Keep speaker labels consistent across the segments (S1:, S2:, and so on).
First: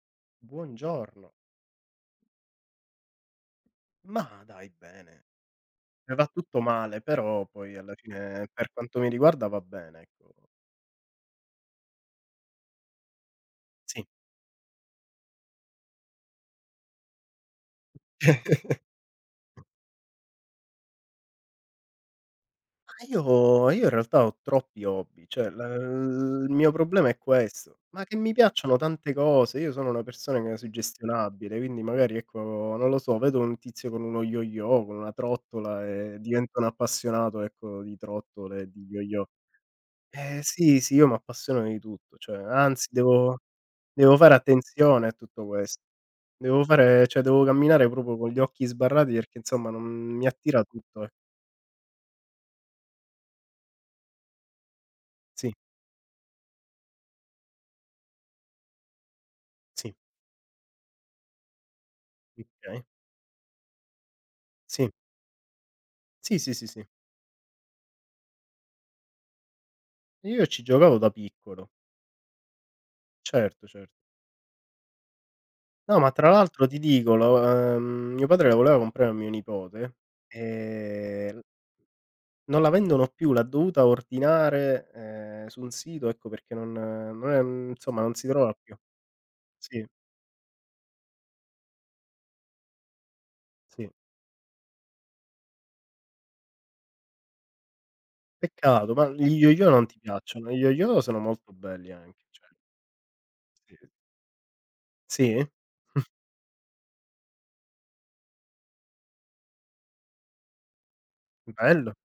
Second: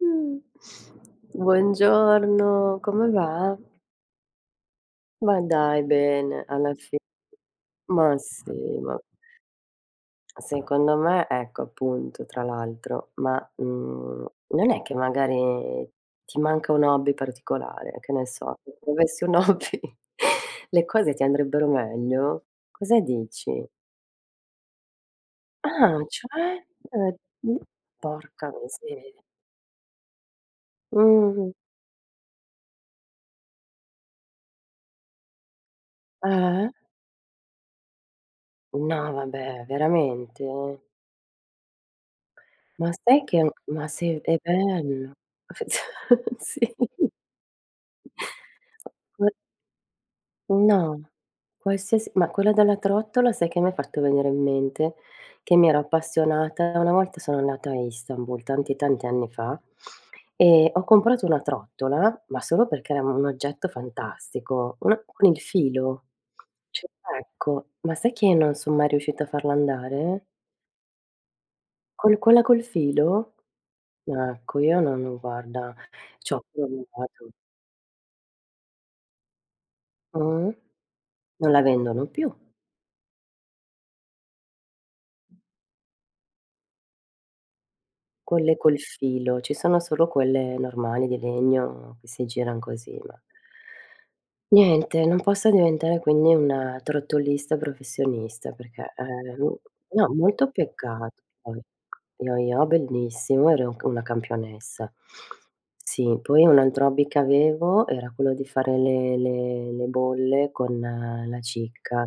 S1: Mh.
S2: Buongiorno.
S1: Buongiorno, come va?
S2: Ma dai bene.
S1: Ma dai,
S2: Va
S1: bene,
S2: tutto
S1: alla fi
S2: male, però poi alla
S1: ma
S2: fine
S1: sì,
S2: per
S1: ma
S2: quanto mi riguarda va bene, ecco.
S1: secondo me ecco, appunto, tra l'altro,
S2: Sì.
S1: non è che magari ti manca un hobby particolare, che ne so, se tu avessi un hobby le cose ti andrebbero meglio? Cosa
S2: Ma
S1: dici?
S2: io in realtà ho troppi hobby, cioè la
S1: Ah,
S2: il
S1: cioè?
S2: mio problema
S1: Ehm,
S2: è
S1: mh,
S2: questo, ma che mi
S1: Porca
S2: piacciono tante
S1: miseria.
S2: cose, io sono una persona che è
S1: Mh-mh.
S2: suggestionabile, quindi magari ecco, non lo so, vedo un tizio con uno yo-yo, con una trottola e divento un
S1: Eh?
S2: appassionato, ecco, di trottole e di
S1: No,
S2: yo-yo.
S1: vabbè,
S2: Eh
S1: veramente?
S2: sì, sì, io m'appassiono di tutto, cioè anzi
S1: Ma sai
S2: devo
S1: che ma
S2: devo
S1: se
S2: fare
S1: è
S2: attenzione
S1: bello.
S2: a tutto questo. Devo
S1: Sì.
S2: fare cioè devo camminare proprio con gli occhi sbarrati
S1: Qua
S2: perché insomma non mi attira
S1: no,
S2: tutto, eh.
S1: Qualsiasi, ma quella della trottola sai che mi ha fatto venire in mente?
S2: Sì,
S1: Che mi ero appassionata, una volta sono andata a Istanbul, tanti, tanti anni fa,
S2: sì,
S1: e ho comprato una trottola, ma solo
S2: okay.
S1: perché era un oggetto fantastico,
S2: Sì,
S1: una con il filo.
S2: sì, sì, sì, sì.
S1: Cioè ecco, ma sai che non son mai riuscita a farla andare?
S2: Io ci giocavo da piccolo,
S1: Col Quella col filo?
S2: certo, certo.
S1: No, ecco, io non guarda,
S2: No, ma tra
S1: c'ho
S2: l'altro ti dico
S1: provato,
S2: lo ehm, mio padre la voleva comprare a mio nipote,
S1: mh?
S2: ehm,
S1: Non la vendono più.
S2: non la vendono più, l'ha dovuta ordinare, su un sito, ecco perché non è insomma non si trova
S1: Quelle
S2: più.
S1: col filo, ci sono
S2: Sì,
S1: solo quelle normali di legno che si giran così, ma
S2: sì.
S1: niente, non posso diventare quindi una trottolista professionista perché,
S2: Peccato, ma gli yo-yo non ti
S1: no, molto
S2: piacciono? Gli yo-yo sono
S1: peccato
S2: molto
S1: poi.
S2: belli anche,
S1: Yo
S2: cioè
S1: yo bellissimo, ero
S2: sì.
S1: una campionessa.
S2: Sì?
S1: Sì, poi un altro hobby che avevo era quello di fare le bolle con la
S2: Bello,
S1: cicca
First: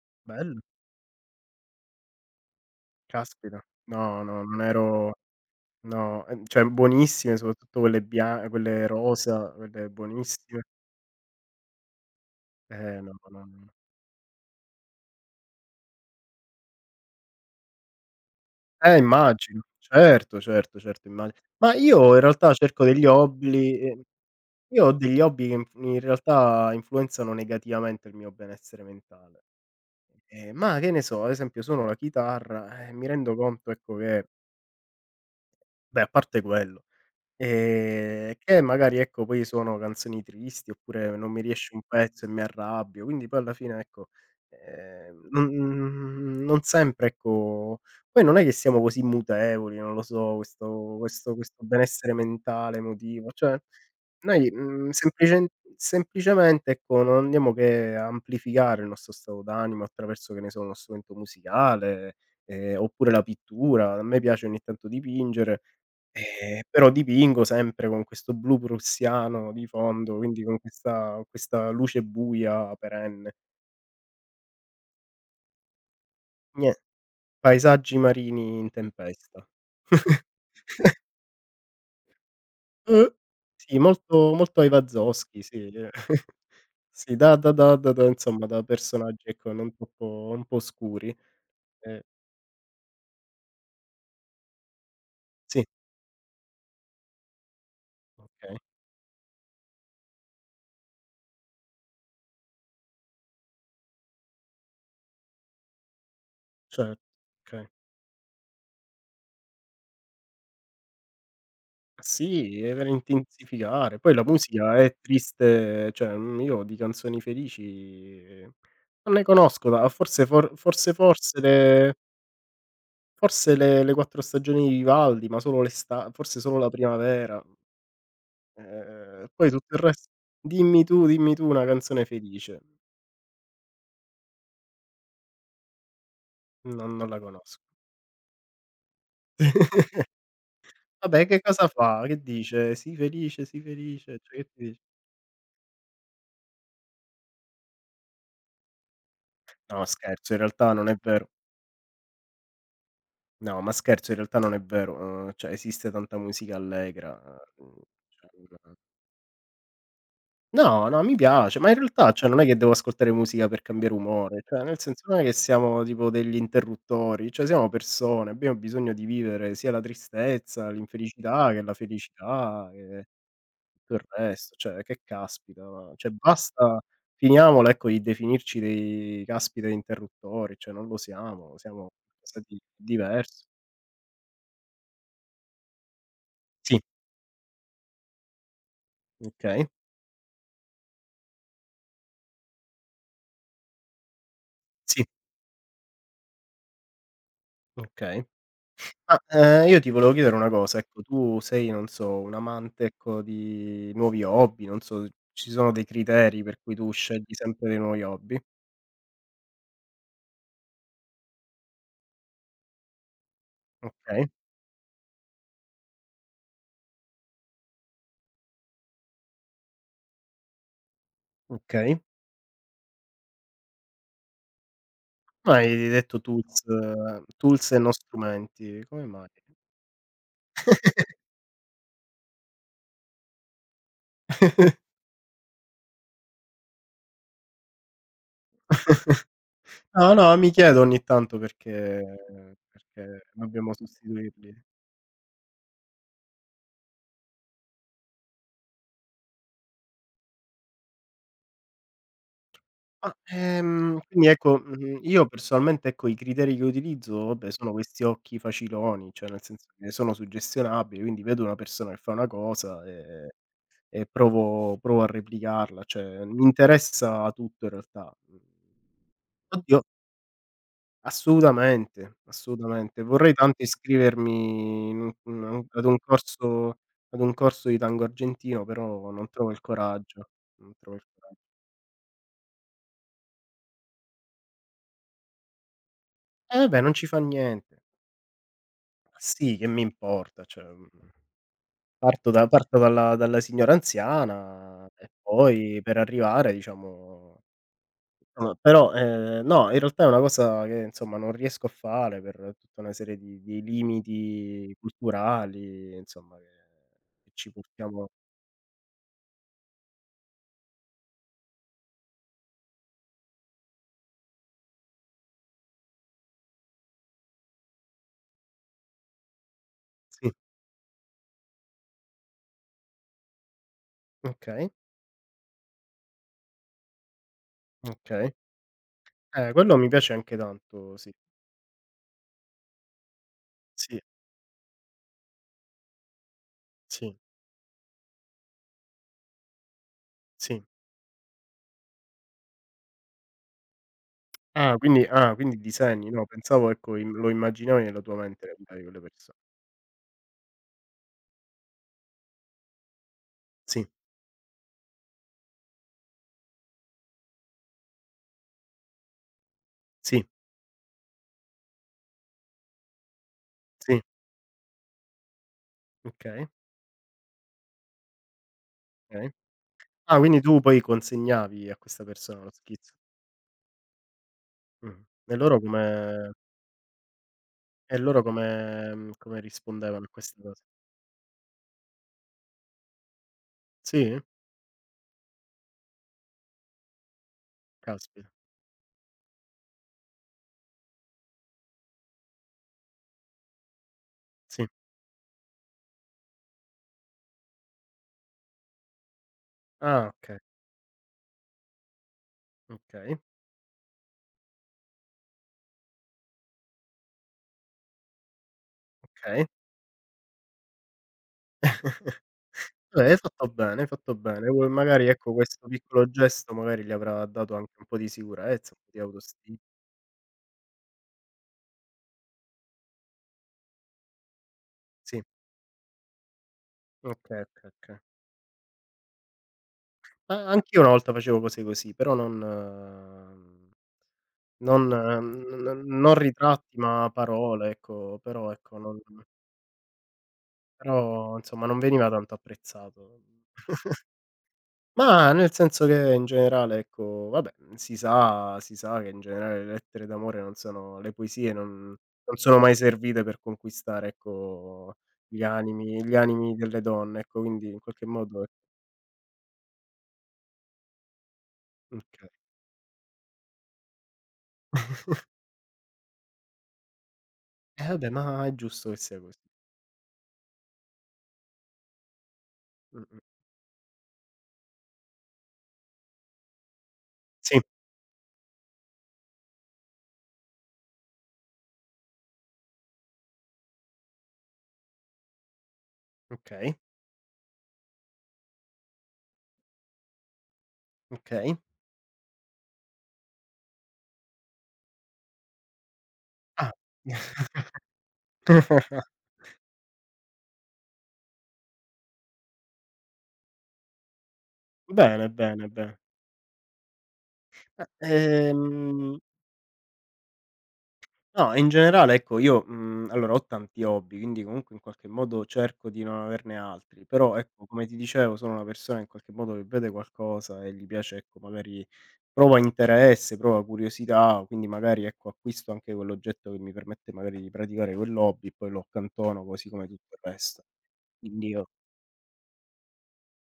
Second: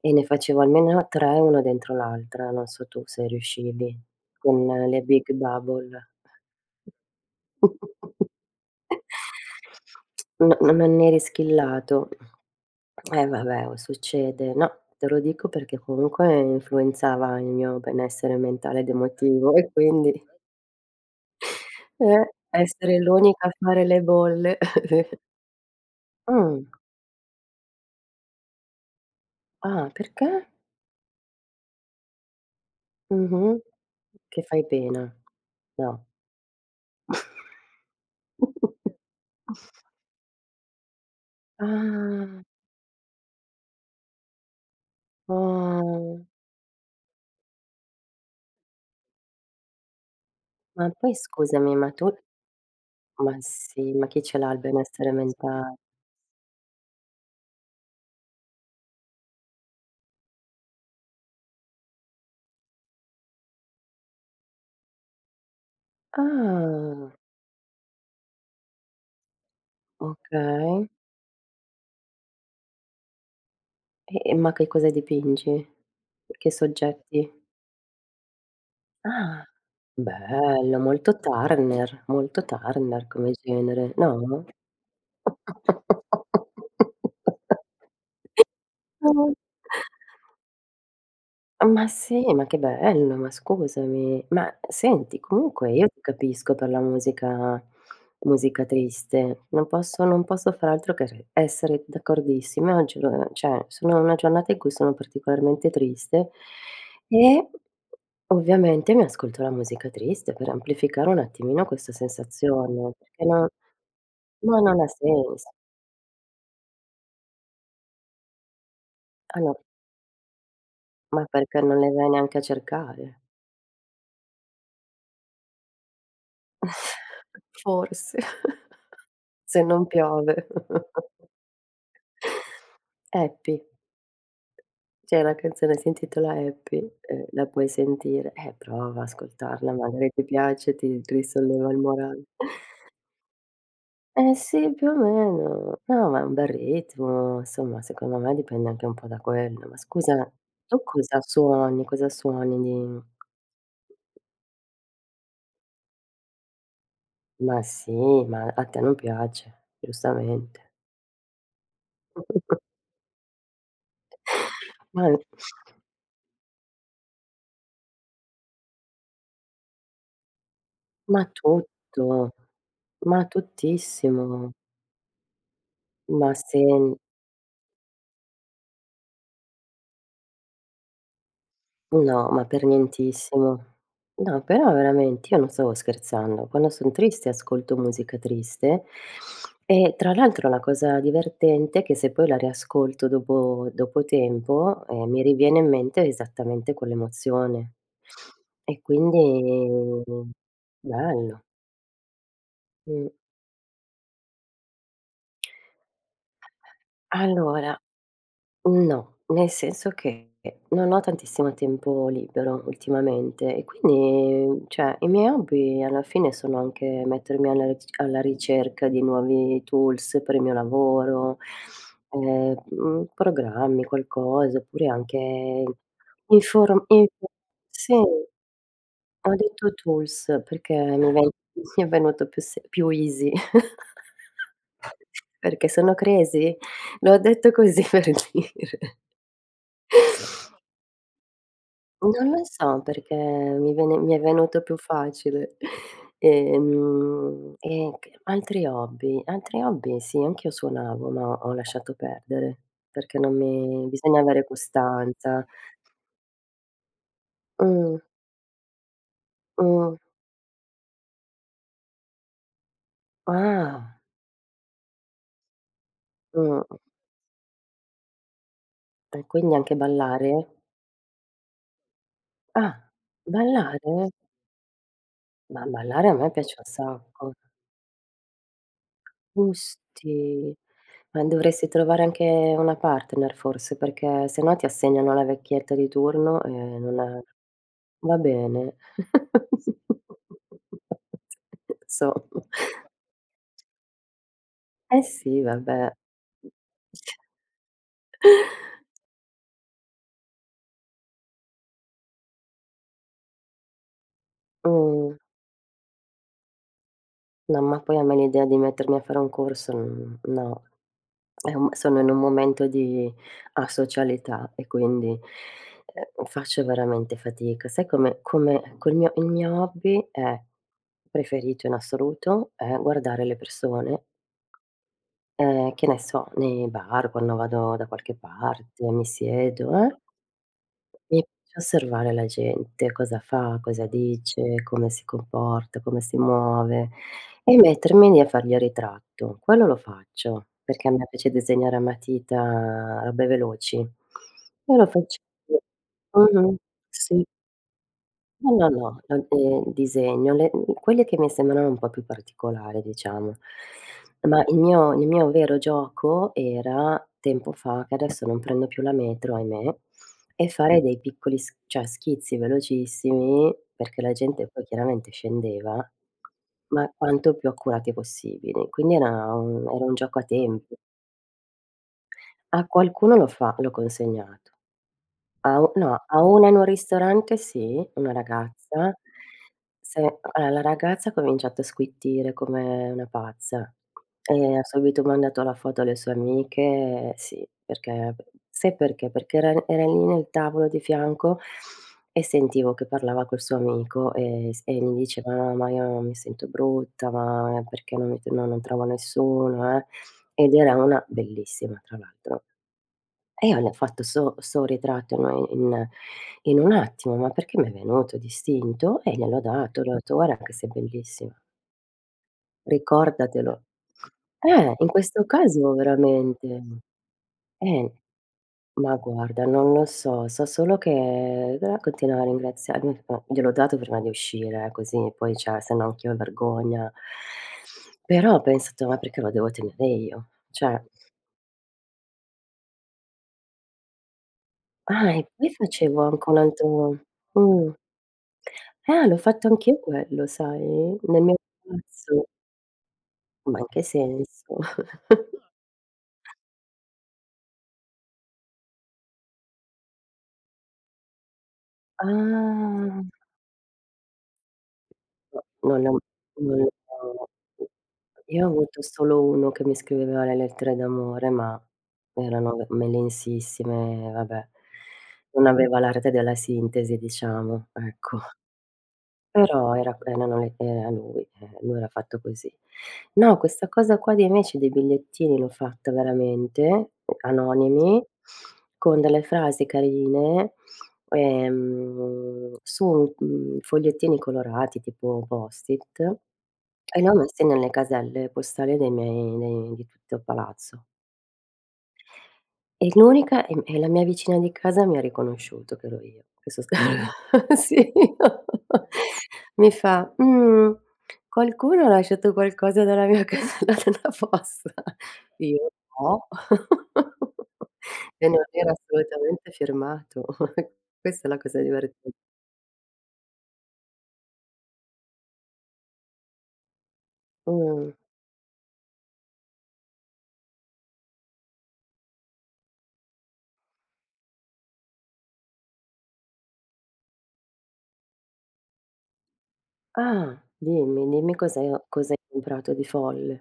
S1: e ne facevo
S2: bello.
S1: almeno 3 una dentro l'altra, non so tu se
S2: Caspita.
S1: riuscivi.
S2: No, no, non
S1: Con le
S2: ero
S1: Big Bubble.
S2: no, cioè buonissime, soprattutto quelle rosa, quelle
S1: No,
S2: buonissime.
S1: non me ne eri schillato.
S2: No,
S1: Eh
S2: no,
S1: vabbè,
S2: no.
S1: oh, succede. No, te lo dico perché comunque influenzava il mio benessere mentale ed emotivo
S2: Immagino.
S1: e quindi,
S2: Certo, certo, certo, immagi ma io in realtà cerco
S1: essere
S2: degli
S1: l'unica a
S2: hobby
S1: fare le bolle.
S2: io ho degli hobby che inf in
S1: Mh.
S2: realtà influenzano negativamente il mio benessere mentale.
S1: Ah, perché?
S2: Ma che ne so, ad esempio suono la chitarra e mi rendo
S1: Mh-mh.
S2: conto ecco che
S1: Che fai pena.
S2: beh,
S1: No.
S2: a parte quello, che magari ecco poi sono canzoni tristi, oppure non mi riesce un pezzo e
S1: Ah,
S2: mi arrabbio, quindi poi alla fine ecco, ehm,
S1: oh.
S2: non non sempre ecco poi non è che siamo così mutevoli, non lo so,
S1: Ma
S2: questo
S1: poi
S2: questo
S1: scusami, ma tu
S2: benessere mentale, emotivo,
S1: ma
S2: cioè
S1: sì, ma chi ce l'ha
S2: noi,
S1: il benessere mentale?
S2: semplicemente ecco non andiamo che a amplificare il nostro stato d'animo attraverso, che ne so, uno strumento musicale, oppure la pittura. A me piace ogni tanto dipingere. Però
S1: Ah,
S2: dipingo sempre con questo blu prussiano di fondo, quindi
S1: okay.
S2: con questa luce buia perenne.
S1: Ma che cosa dipingi? Che
S2: Nie
S1: soggetti?
S2: Paesaggi marini in tempesta.
S1: Ah, bello, molto Turner
S2: Uh.
S1: come
S2: Sì,
S1: genere,
S2: molto
S1: no?
S2: molto Eva Zoschy, sì. Sì, da da da da da insomma, da personaggi, ecco, non troppo un po' oscuri.
S1: Ma
S2: Ehm
S1: sì, ma che bello, ma scusami. Ma senti,
S2: sì,
S1: comunque io ti capisco per la musica,
S2: okay,
S1: musica triste. Non posso far altro che re essere d'accordissima. Oggi lo cioè, sono una giornata in cui sono particolarmente triste
S2: cer
S1: e
S2: okay.
S1: ovviamente mi ascolto la musica triste per amplificare un attimino questa
S2: Sì, e per
S1: sensazione, perché no,
S2: intensificare. Poi la
S1: ma
S2: musica
S1: non ha
S2: è
S1: senso.
S2: triste, cioè, io di canzoni felici non ne
S1: Ah no,
S2: conosco da forse for forse
S1: ma perché non le vai neanche a cercare.
S2: forse le quattro stagioni di Vivaldi, ma solo l'esta forse solo la primavera.
S1: Forse.
S2: Poi
S1: Se
S2: tutto il
S1: non
S2: res
S1: piove.
S2: dimmi tu, dimmi tu una canzone felice.
S1: Happy. C'è una canzone, si intitola Happy,
S2: Non la
S1: la
S2: conosco.
S1: puoi sentire. Prova a ascoltarla, magari ti piace, ti
S2: Vabbè che cosa
S1: risolleva il
S2: fa? Che
S1: morale.
S2: dice: sii felice",
S1: Eh
S2: cioè che ti
S1: sì,
S2: dice?
S1: più o meno. No, ma è un bel ritmo, insomma, secondo me dipende anche un po' da quello. Ma
S2: No
S1: scusa,
S2: scherzo, in realtà
S1: tu
S2: non è
S1: cosa
S2: vero.
S1: suoni? Cosa suoni di
S2: No, ma scherzo, in realtà non è vero, cioè esiste tanta musica allegra,
S1: ma
S2: uhm,
S1: sì,
S2: cioè
S1: ma a
S2: non
S1: te non piace, giustamente.
S2: no, no, mi piace, ma in realtà, cioè, non è che devo ascoltare musica per cambiare umore, cioè nel
S1: Ma
S2: senso non è che siamo tipo degli interruttori, cioè siamo persone, abbiamo bisogno di vivere sia la tristezza,
S1: ma
S2: l'infelicità che la
S1: tutto,
S2: felicità, che
S1: ma
S2: tutto il
S1: tuttissimo.
S2: resto, cioè che caspita, ma cioè
S1: Ma
S2: basta
S1: sen
S2: finiamola, ecco, di definirci dei caspita interruttori, cioè non lo siamo, siamo
S1: no,
S2: qualcosa
S1: ma
S2: di
S1: per
S2: diverso.
S1: nientissimo. No, però veramente io non stavo scherzando. Quando
S2: Sì,
S1: son triste ascolto musica triste
S2: okay,
S1: e tra l'altro la cosa divertente è che se poi la riascolto dopo tempo,
S2: sì.
S1: mi riviene in mente esattamente quell'emozione.
S2: Okay.
S1: E
S2: Ma, io ti
S1: quindi
S2: volevo chiedere una cosa, ecco, tu
S1: bello.
S2: sei, non so, un amante,
S1: Mh.
S2: ecco, di nuovi hobby, non so, ci sono dei criteri per cui tu scegli sempre
S1: Allora
S2: dei nuovi hobby?
S1: no, nel senso che non ho tantissimo tempo libero ultimamente e
S2: Okay,
S1: quindi, cioè, i miei hobby alla fine sono anche mettermi alla ricerca di nuovi tools per il mio lavoro,
S2: okay.
S1: programmi, qualcosa, oppure
S2: Ma
S1: anche
S2: hai detto tools,
S1: inform info
S2: tools e non
S1: sì,
S2: strumenti, come mai?
S1: ho detto tools perché mi ven mi è venuto più se più easy. Perché sono crazy? L'ho detto così per dire.
S2: No, no, mi chiedo ogni tanto perché
S1: Non lo so perché
S2: perché dobbiamo
S1: mi è venuto
S2: sostituirli.
S1: più facile. E c altri hobby, altri hobby sì, anch'io suonavo, ma ho lasciato perdere,
S2: Ma,
S1: perché non mi, bisogna
S2: quindi
S1: avere
S2: ecco, io
S1: costanza.
S2: personalmente ecco i criteri che utilizzo, vabbè, sono
S1: Mh,
S2: questi occhi faciloni, cioè nel senso che
S1: mh.
S2: sono suggestionabili, quindi vedo una persona che fa una cosa
S1: Ah,
S2: e provo a replicarla, cioè mi
S1: mh.
S2: interessa tutto in realtà. Mhmm,
S1: E quindi anche
S2: Oddio
S1: ballare?
S2: assolutamente,
S1: Ah,
S2: assolutamente. Vorrei tanto
S1: ballare?
S2: iscrivermi in
S1: Ma
S2: un
S1: ballare a me piace un
S2: ad
S1: sacco.
S2: un corso di tango argentino, però non trovo il coraggio,
S1: Gusti.
S2: non trovo il
S1: Ma
S2: coraggio.
S1: dovresti trovare anche una partner forse, perché se no ti assegnano la vecchietta di turno e
S2: Vabbè, non
S1: non
S2: ci fa
S1: è
S2: niente.
S1: va bene.
S2: Sì, che mi importa, cioè, parto
S1: Insomma.
S2: da parto dalla dalla signora anziana
S1: Eh
S2: e
S1: sì,
S2: poi
S1: vabbè.
S2: per arrivare diciamo insomma però, no, in realtà è una cosa che insomma non riesco a fare per tutta una serie di limiti
S1: Mh,
S2: culturali, insomma che ci
S1: no, ma poi a
S2: portiamo
S1: me l'idea di mettermi a fare un corso, no. È un Sono in un momento di asocialità e quindi, faccio veramente fatica. Sai, come col mio il mio hobby
S2: sì,
S1: è preferito in assoluto è guardare le persone,
S2: okay,
S1: che ne so, nei bar, quando vado da qualche
S2: okay.
S1: parte, mi siedo,
S2: Quello mi piace anche tanto, sì,
S1: mi piace osservare la gente, cosa fa, cosa
S2: sì,
S1: dice, come si comporta, come si muove,
S2: sì,
S1: e mettermi lì a fargli il ritratto. Quello lo faccio
S2: sì.
S1: perché a me piace disegnare a matita robe veloci. E
S2: Ah,
S1: lo
S2: quindi
S1: faccio
S2: ah, quindi disegni, no,
S1: mh-mh,
S2: pensavo ecco im
S1: sì.
S2: lo immaginavi nella tua mente
S1: No,
S2: la
S1: no,
S2: vita di
S1: no,
S2: quelle perso
S1: disegno. Le quelle che mi sembravano un po' più particolari, diciamo.
S2: sì,
S1: Ma il mio vero gioco era, tempo fa, che adesso non prendo più la metro, ahimè,
S2: sì.
S1: e fare dei piccoli s cioè schizzi velocissimi,
S2: Sì,
S1: perché la gente poi chiaramente scendeva,
S2: okay,
S1: ma quanto più accurati possibili. Quindi
S2: okay.
S1: era un
S2: Ah,
S1: gioco a
S2: quindi tu
S1: tempi.
S2: poi consegnavi a questa persona lo
S1: A
S2: schizzo.
S1: qualcuno lo fa l'ho consegnato.
S2: Mh-mh. E
S1: A
S2: loro
S1: u No, a
S2: come
S1: una in un ristorante sì,
S2: e
S1: una
S2: loro come
S1: ragazza,
S2: mhmm, come rispondevano a
S1: se
S2: questa
S1: allora la
S2: cosa?
S1: ragazza ha cominciato a squittire come una pazza
S2: Sì?
S1: e ha subito mandato la foto alle sue amiche, sì, perché
S2: Caspita,
S1: sai perché? Perché era lì nel tavolo di fianco e sentivo che parlava col suo amico e s
S2: sì.
S1: e mi diceva: "No, ma io mi sento brutta, ma perché non mi no non trovo nessuno, eh."
S2: Ah, okay,
S1: Ed era una bellissima tra l'altro.
S2: okay,
S1: E io ne ho fatto ritratto no, in un attimo, ma perché mi è venuto d'istinto e gliel'ho
S2: okay.
S1: dato, gli ho detto: "Guarda che sei bellissima,
S2: Vabbè, hai fatto
S1: ricordatelo".
S2: bene, hai fatto bene. Vuoi
S1: In
S2: magari
S1: questo
S2: ecco, questo
S1: caso
S2: piccolo gesto
S1: veramente.
S2: magari gli avrà dato anche un
S1: Eh,
S2: po' di sicurezza, un po'
S1: ma
S2: di
S1: guarda,
S2: autostima.
S1: non lo so, so solo che dovrà continuare a ringraziarmi, po gliel'ho dato prima di uscire, così
S2: Sì,
S1: poi cioè se no anch'io vergogna.
S2: okay, okay, okay.
S1: Però ho pensato: "Ma perché lo devo tenere io?"
S2: A anch'io
S1: Cioè
S2: una volta facevo cose così, però non Non
S1: ah, e poi
S2: n n
S1: facevo
S2: non
S1: anche un
S2: ritratti,
S1: altro
S2: ma parole,
S1: mh.
S2: ecco, però ecco, non
S1: L'ho fatto anch'io quello, sai, nel mio
S2: però insomma non veniva
S1: palazzo.
S2: tanto apprezzato.
S1: Ma in che senso?
S2: Ma nel senso che in generale, ecco, vabbè, si sa che in generale le lettere d'amore non sono le poesie non
S1: Ah,
S2: non sono mai
S1: no,
S2: servite per conquistare, ecco,
S1: non l'ho
S2: gli animi
S1: non
S2: delle donne,
S1: l'ho
S2: ecco, quindi in qualche modo
S1: io ho avuto solo uno che mi scriveva le lettere d'amore, ma
S2: okay.
S1: erano v melsissime, vabbè. Non aveva l'arte della sintesi, diciamo,
S2: Eh vabbè,
S1: ecco.
S2: ma è giusto che sia così.
S1: Però era lui, lui era fatto così.
S2: Mh-mh.
S1: No, questa cosa qua di invece dei bigliettini l'ho fatta veramente,
S2: Sì,
S1: anonimi, con delle frasi carine, su, fogliettini colorati tipo post-it, e
S2: okay,
S1: li ho messi nelle caselle postali dei miei dei di tutto il palazzo.
S2: okay.
S1: E l'unica e m E la mia vicina di casa mi ha riconosciuto che ero io. Questo
S2: Ah.
S1: sta mh. Sì. Mi fa: "Mhmm, qualcuno ha lasciato qualcosa dalla mia casella della posta?"
S2: Bene, bene,
S1: Io:
S2: bene.
S1: "No." E non
S2: Eh,
S1: era
S2: ehm,
S1: assolutamente firmato. Questa è la
S2: no,
S1: cosa
S2: in
S1: diverten
S2: generale ecco io, allora ho tanti hobby, quindi comunque in qualche modo cerco di non averne altri, però ecco come
S1: mh.
S2: ti dicevo sono una persona in qualche modo che vede qualcosa e gli piace ecco magari prova interesse, prova curiosità, quindi magari ecco acquisto anche quell'oggetto che mi permette magari di praticare quell'hobby, poi lo accantono così come tutto il
S1: Ah,
S2: resto.
S1: dimmi, dimmi
S2: Quindi
S1: cos'hai
S2: io
S1: o cos'hai comprato di folle.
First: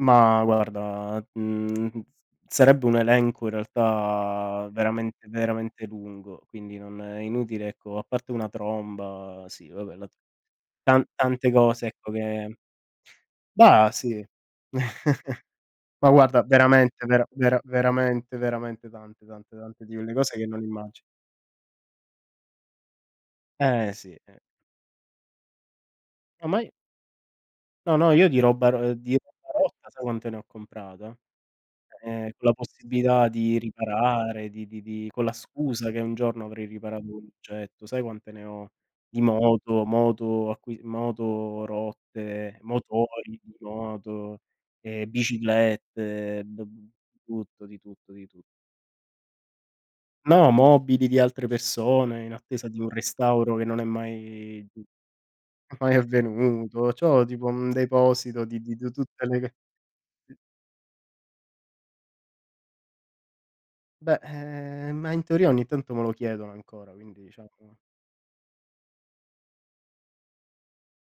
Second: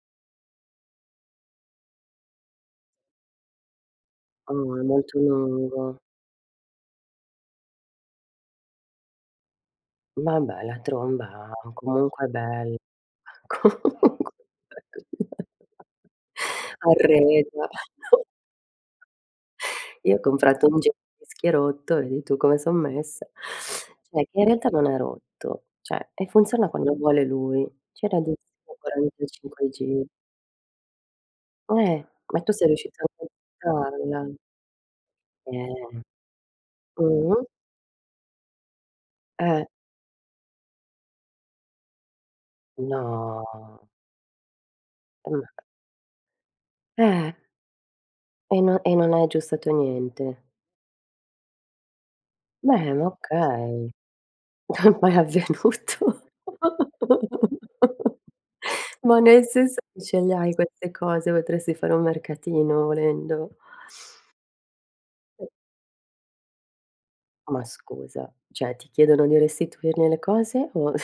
S2: ma guarda, sarebbe un elenco in
S1: Ah,
S2: realtà
S1: è molto
S2: veramente, veramente
S1: lungo.
S2: lungo, quindi non è inutile ecco, a parte una tromba, sì vabbè la
S1: Vabbè, la tromba
S2: tante cose ecco
S1: comunque è
S2: che
S1: bella.
S2: bah,
S1: Comunque
S2: sì. Ma guarda veramente, vera vera
S1: arredo.
S2: veramente, veramente tante, tante, tante di quelle
S1: Io ho
S2: cose che non
S1: comprato un jeans
S2: immagini.
S1: rotto, vedi tu come son messa.
S2: Eh sì,
S1: Cioè, che
S2: eh.
S1: in realtà non è rotto, cioè e
S2: No ma
S1: funziona
S2: i
S1: quando vuole lui.
S2: No, no,
S1: C'era
S2: io
S1: di
S2: di roba
S1: 45
S2: rotta sai
S1: giri.
S2: quante ne ho comprata?
S1: Eh, ma
S2: Con
S1: tu
S2: la
S1: sei riuscita anche a
S2: possibilità di
S1: buttarla.
S2: riparare, di con la scusa che
S1: Eh.
S2: un giorno avrei riparato
S1: Mh-mh.
S2: quell'oggetto. Sai quante ne ho di
S1: Eh.
S2: moto, moto acqui moto rotte, motori
S1: No.
S2: di moto,
S1: Ma
S2: biciclette, b b
S1: eh,
S2: tutto, di tutto, di tutto.
S1: no e non hai aggiustato niente.
S2: No, mobili di altre persone in attesa di un
S1: Beh, ma
S2: restauro che non è
S1: okay.
S2: mai
S1: Ma è
S2: mai
S1: avvenuto.
S2: avvenuto. C'ho tipo un deposito di
S1: Ma
S2: tutte
S1: nel
S2: le
S1: senso, scegliai queste cose, potresti fare un mercatino volendo.
S2: beh, ma in teoria ogni tanto me lo chiedono ancora, quindi diciamo
S1: Ma scusa, cioè ti chiedono di restituirne le cose o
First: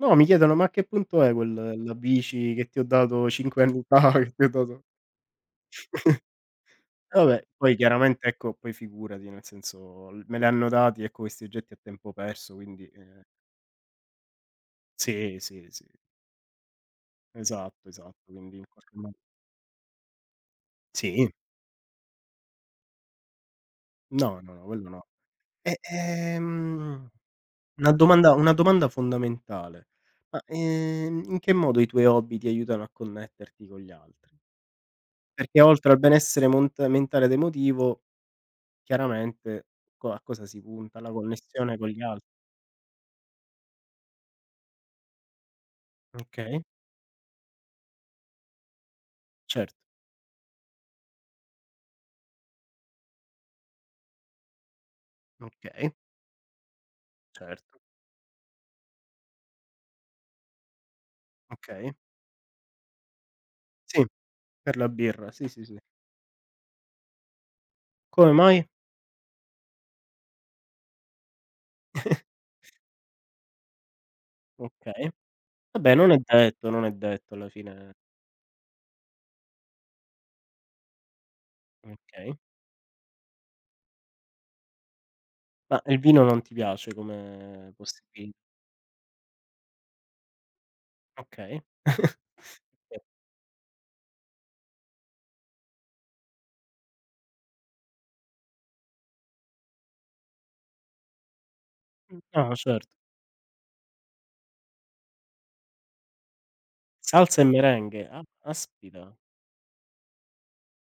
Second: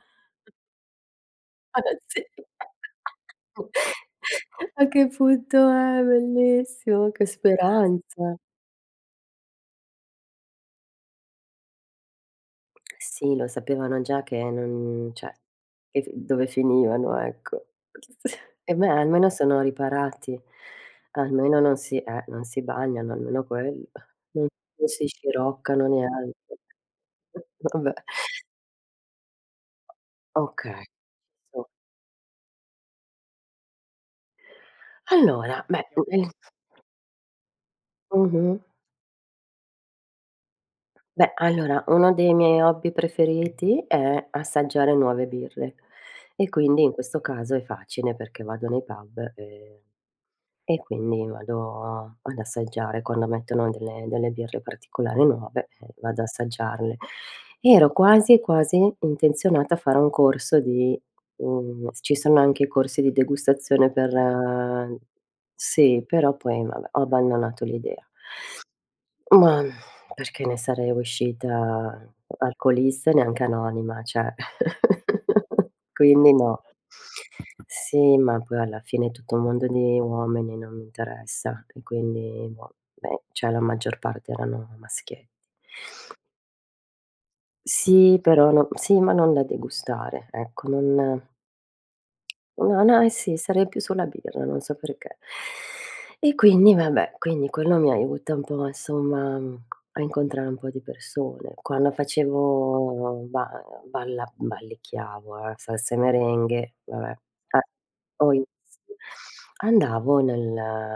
S2: no, mi chiedono: "Ma a che punto è quel la
S1: alla seria?
S2: bici che ti ho dato 5 anni fa,
S1: A
S2: che ti ho dato"
S1: che punto è? Bellissimo,
S2: e
S1: che
S2: vabbè, poi chiaramente
S1: speranza.
S2: ecco, poi figurati, nel senso, l me le hanno dati ecco questi oggetti a tempo perso, quindi
S1: Sì, lo sapevano già che non cioè,
S2: sì, sì, sì,
S1: che f dove finivano, ecco.
S2: esatto, esatto, quindi in
S1: E beh,
S2: qualche modo
S1: almeno sono riparati.
S2: sì,
S1: Almeno non si non si bagnano, almeno quello.
S2: no,
S1: Non
S2: no, no,
S1: Non
S2: quello
S1: si
S2: no. E,
S1: sciroccano neanche. Vabbè,
S2: una domanda fondamentale: ma,
S1: okay.
S2: in che modo i tuoi hobby ti aiutano a connetterti con gli altri? Perché
S1: Allora, beh,
S2: oltre al benessere mont mentale ed emotivo
S1: mh-mh.
S2: chiaramente co a cosa si punta? Alla
S1: Beh,
S2: connessione
S1: allora,
S2: con gli
S1: uno
S2: altri.
S1: dei miei hobby preferiti è assaggiare nuove birre. E
S2: Okay,
S1: quindi in questo caso è facile perché vado nei pub
S2: certo,
S1: e quindi vado ad assaggiare quando mettono delle birre particolari nuove,
S2: okay,
S1: vado ad assaggiarle.
S2: certo,
S1: Ero quasi, quasi intenzionata a fare un corso di
S2: okay.
S1: ci sono anche i corsi di degustazione
S2: Sì,
S1: per
S2: per la birra, sì, sì, sì.
S1: sì, però poi vabbè, ho abbandonato l'idea.
S2: Come mai?
S1: Ma perché ne sarei uscita alcolista e neanche anonima, cioè
S2: Okay. Vabbè non è
S1: quindi no.
S2: detto, non è detto alla fine
S1: Sì, ma poi alla fine è tutto un mondo di uomini, non mi interessa e
S2: okay.
S1: quindi boh, beh, cioè la maggior parte erano maschietti.
S2: Ma il vino non ti piace come
S1: Sì,
S2: possibili
S1: però no sì, ma non da degustare, ecco, non
S2: okay.
S1: no, no, eh sì, sarei più sulla birra, non so perché. E quindi vabbè, quindi quello mi aiuta un po' insomma, a incontrare un po' di persone. Quando
S2: No, certo.
S1: facevo ba balla ballicchiavo, salse e merengue, vabbè,
S2: Salsa e merengue, ah,
S1: poi
S2: caspita,
S1: andavo nel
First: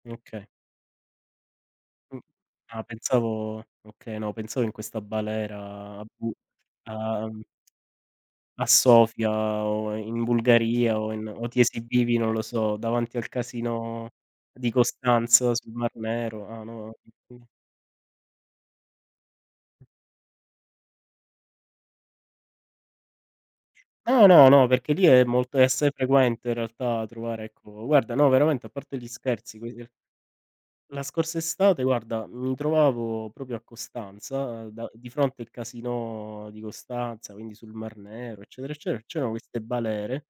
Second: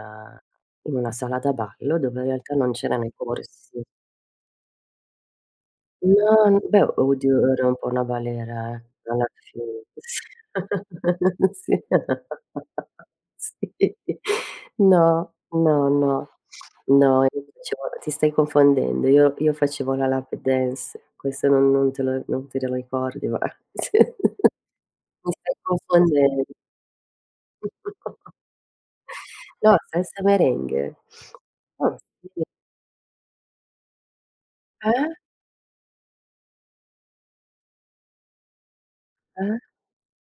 S2: okay.
S1: in una sala da ballo dove
S2: Mh.
S1: in realtà non
S2: Ah,
S1: c'erano i
S2: pensavo
S1: corsi.
S2: okay, no, pensavo in questa balera a
S1: No,
S2: bu
S1: n beh,
S2: a
S1: oddio era un po' una
S2: A
S1: galera alla
S2: Sofia o
S1: fine.
S2: in Bulgaria o in o ti
S1: Sì.
S2: esibivi, non lo so, davanti al
S1: Sì.
S2: casino di
S1: No,
S2: Costanza sul
S1: no,
S2: Mar
S1: no.
S2: Nero. Ah, no.
S1: No, io facevo ti stai confondendo, io facevo la lap dance, questo non non te lo non te lo ricordi ma sì.
S2: No, no, no, perché lì è
S1: Mi stai
S2: molto è assai
S1: confondendo.
S2: frequente in realtà trovare ecco guarda no, veramente a parte gli scherzi, que
S1: No, salsa merengue.
S2: la scorsa estate
S1: Oh,
S2: guarda,
S1: sì.
S2: mi trovavo proprio a Costanza, da di
S1: Eh,
S2: fronte il casino di Costanza, quindi sul Mar Nero, eccetera, eccetera, c'erano
S1: eh,
S2: queste balere,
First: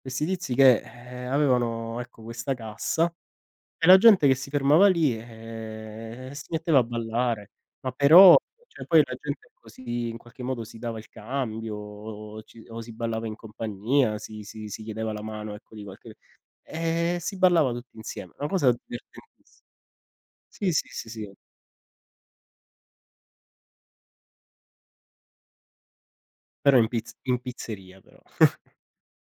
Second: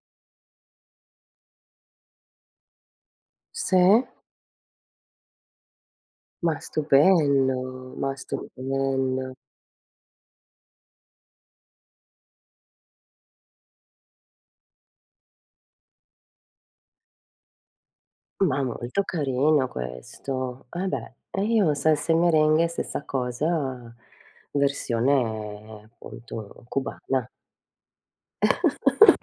S2: questi tizi che, avevano ecco questa cassa
S1: sì,
S2: e la gente che si fermava lì, e si
S1: ma
S2: metteva a ballare.
S1: stupendo,
S2: Ma
S1: ma
S2: però cioè poi la
S1: stupendo.
S2: gente così in qualche modo si dava il cambio o ci o si ballava in compagnia, si si si chiedeva la mano, ecco, di qualche si ballava tutti insieme, una
S1: Ma
S2: cosa
S1: molto
S2: divertentissi
S1: carino questo.
S2: sì,
S1: Eh
S2: sì, sì,
S1: beh,
S2: sì,
S1: e io salsa e merengue stessa cosa, versione appunto
S2: però in piz
S1: cubana.
S2: in pizzeria però.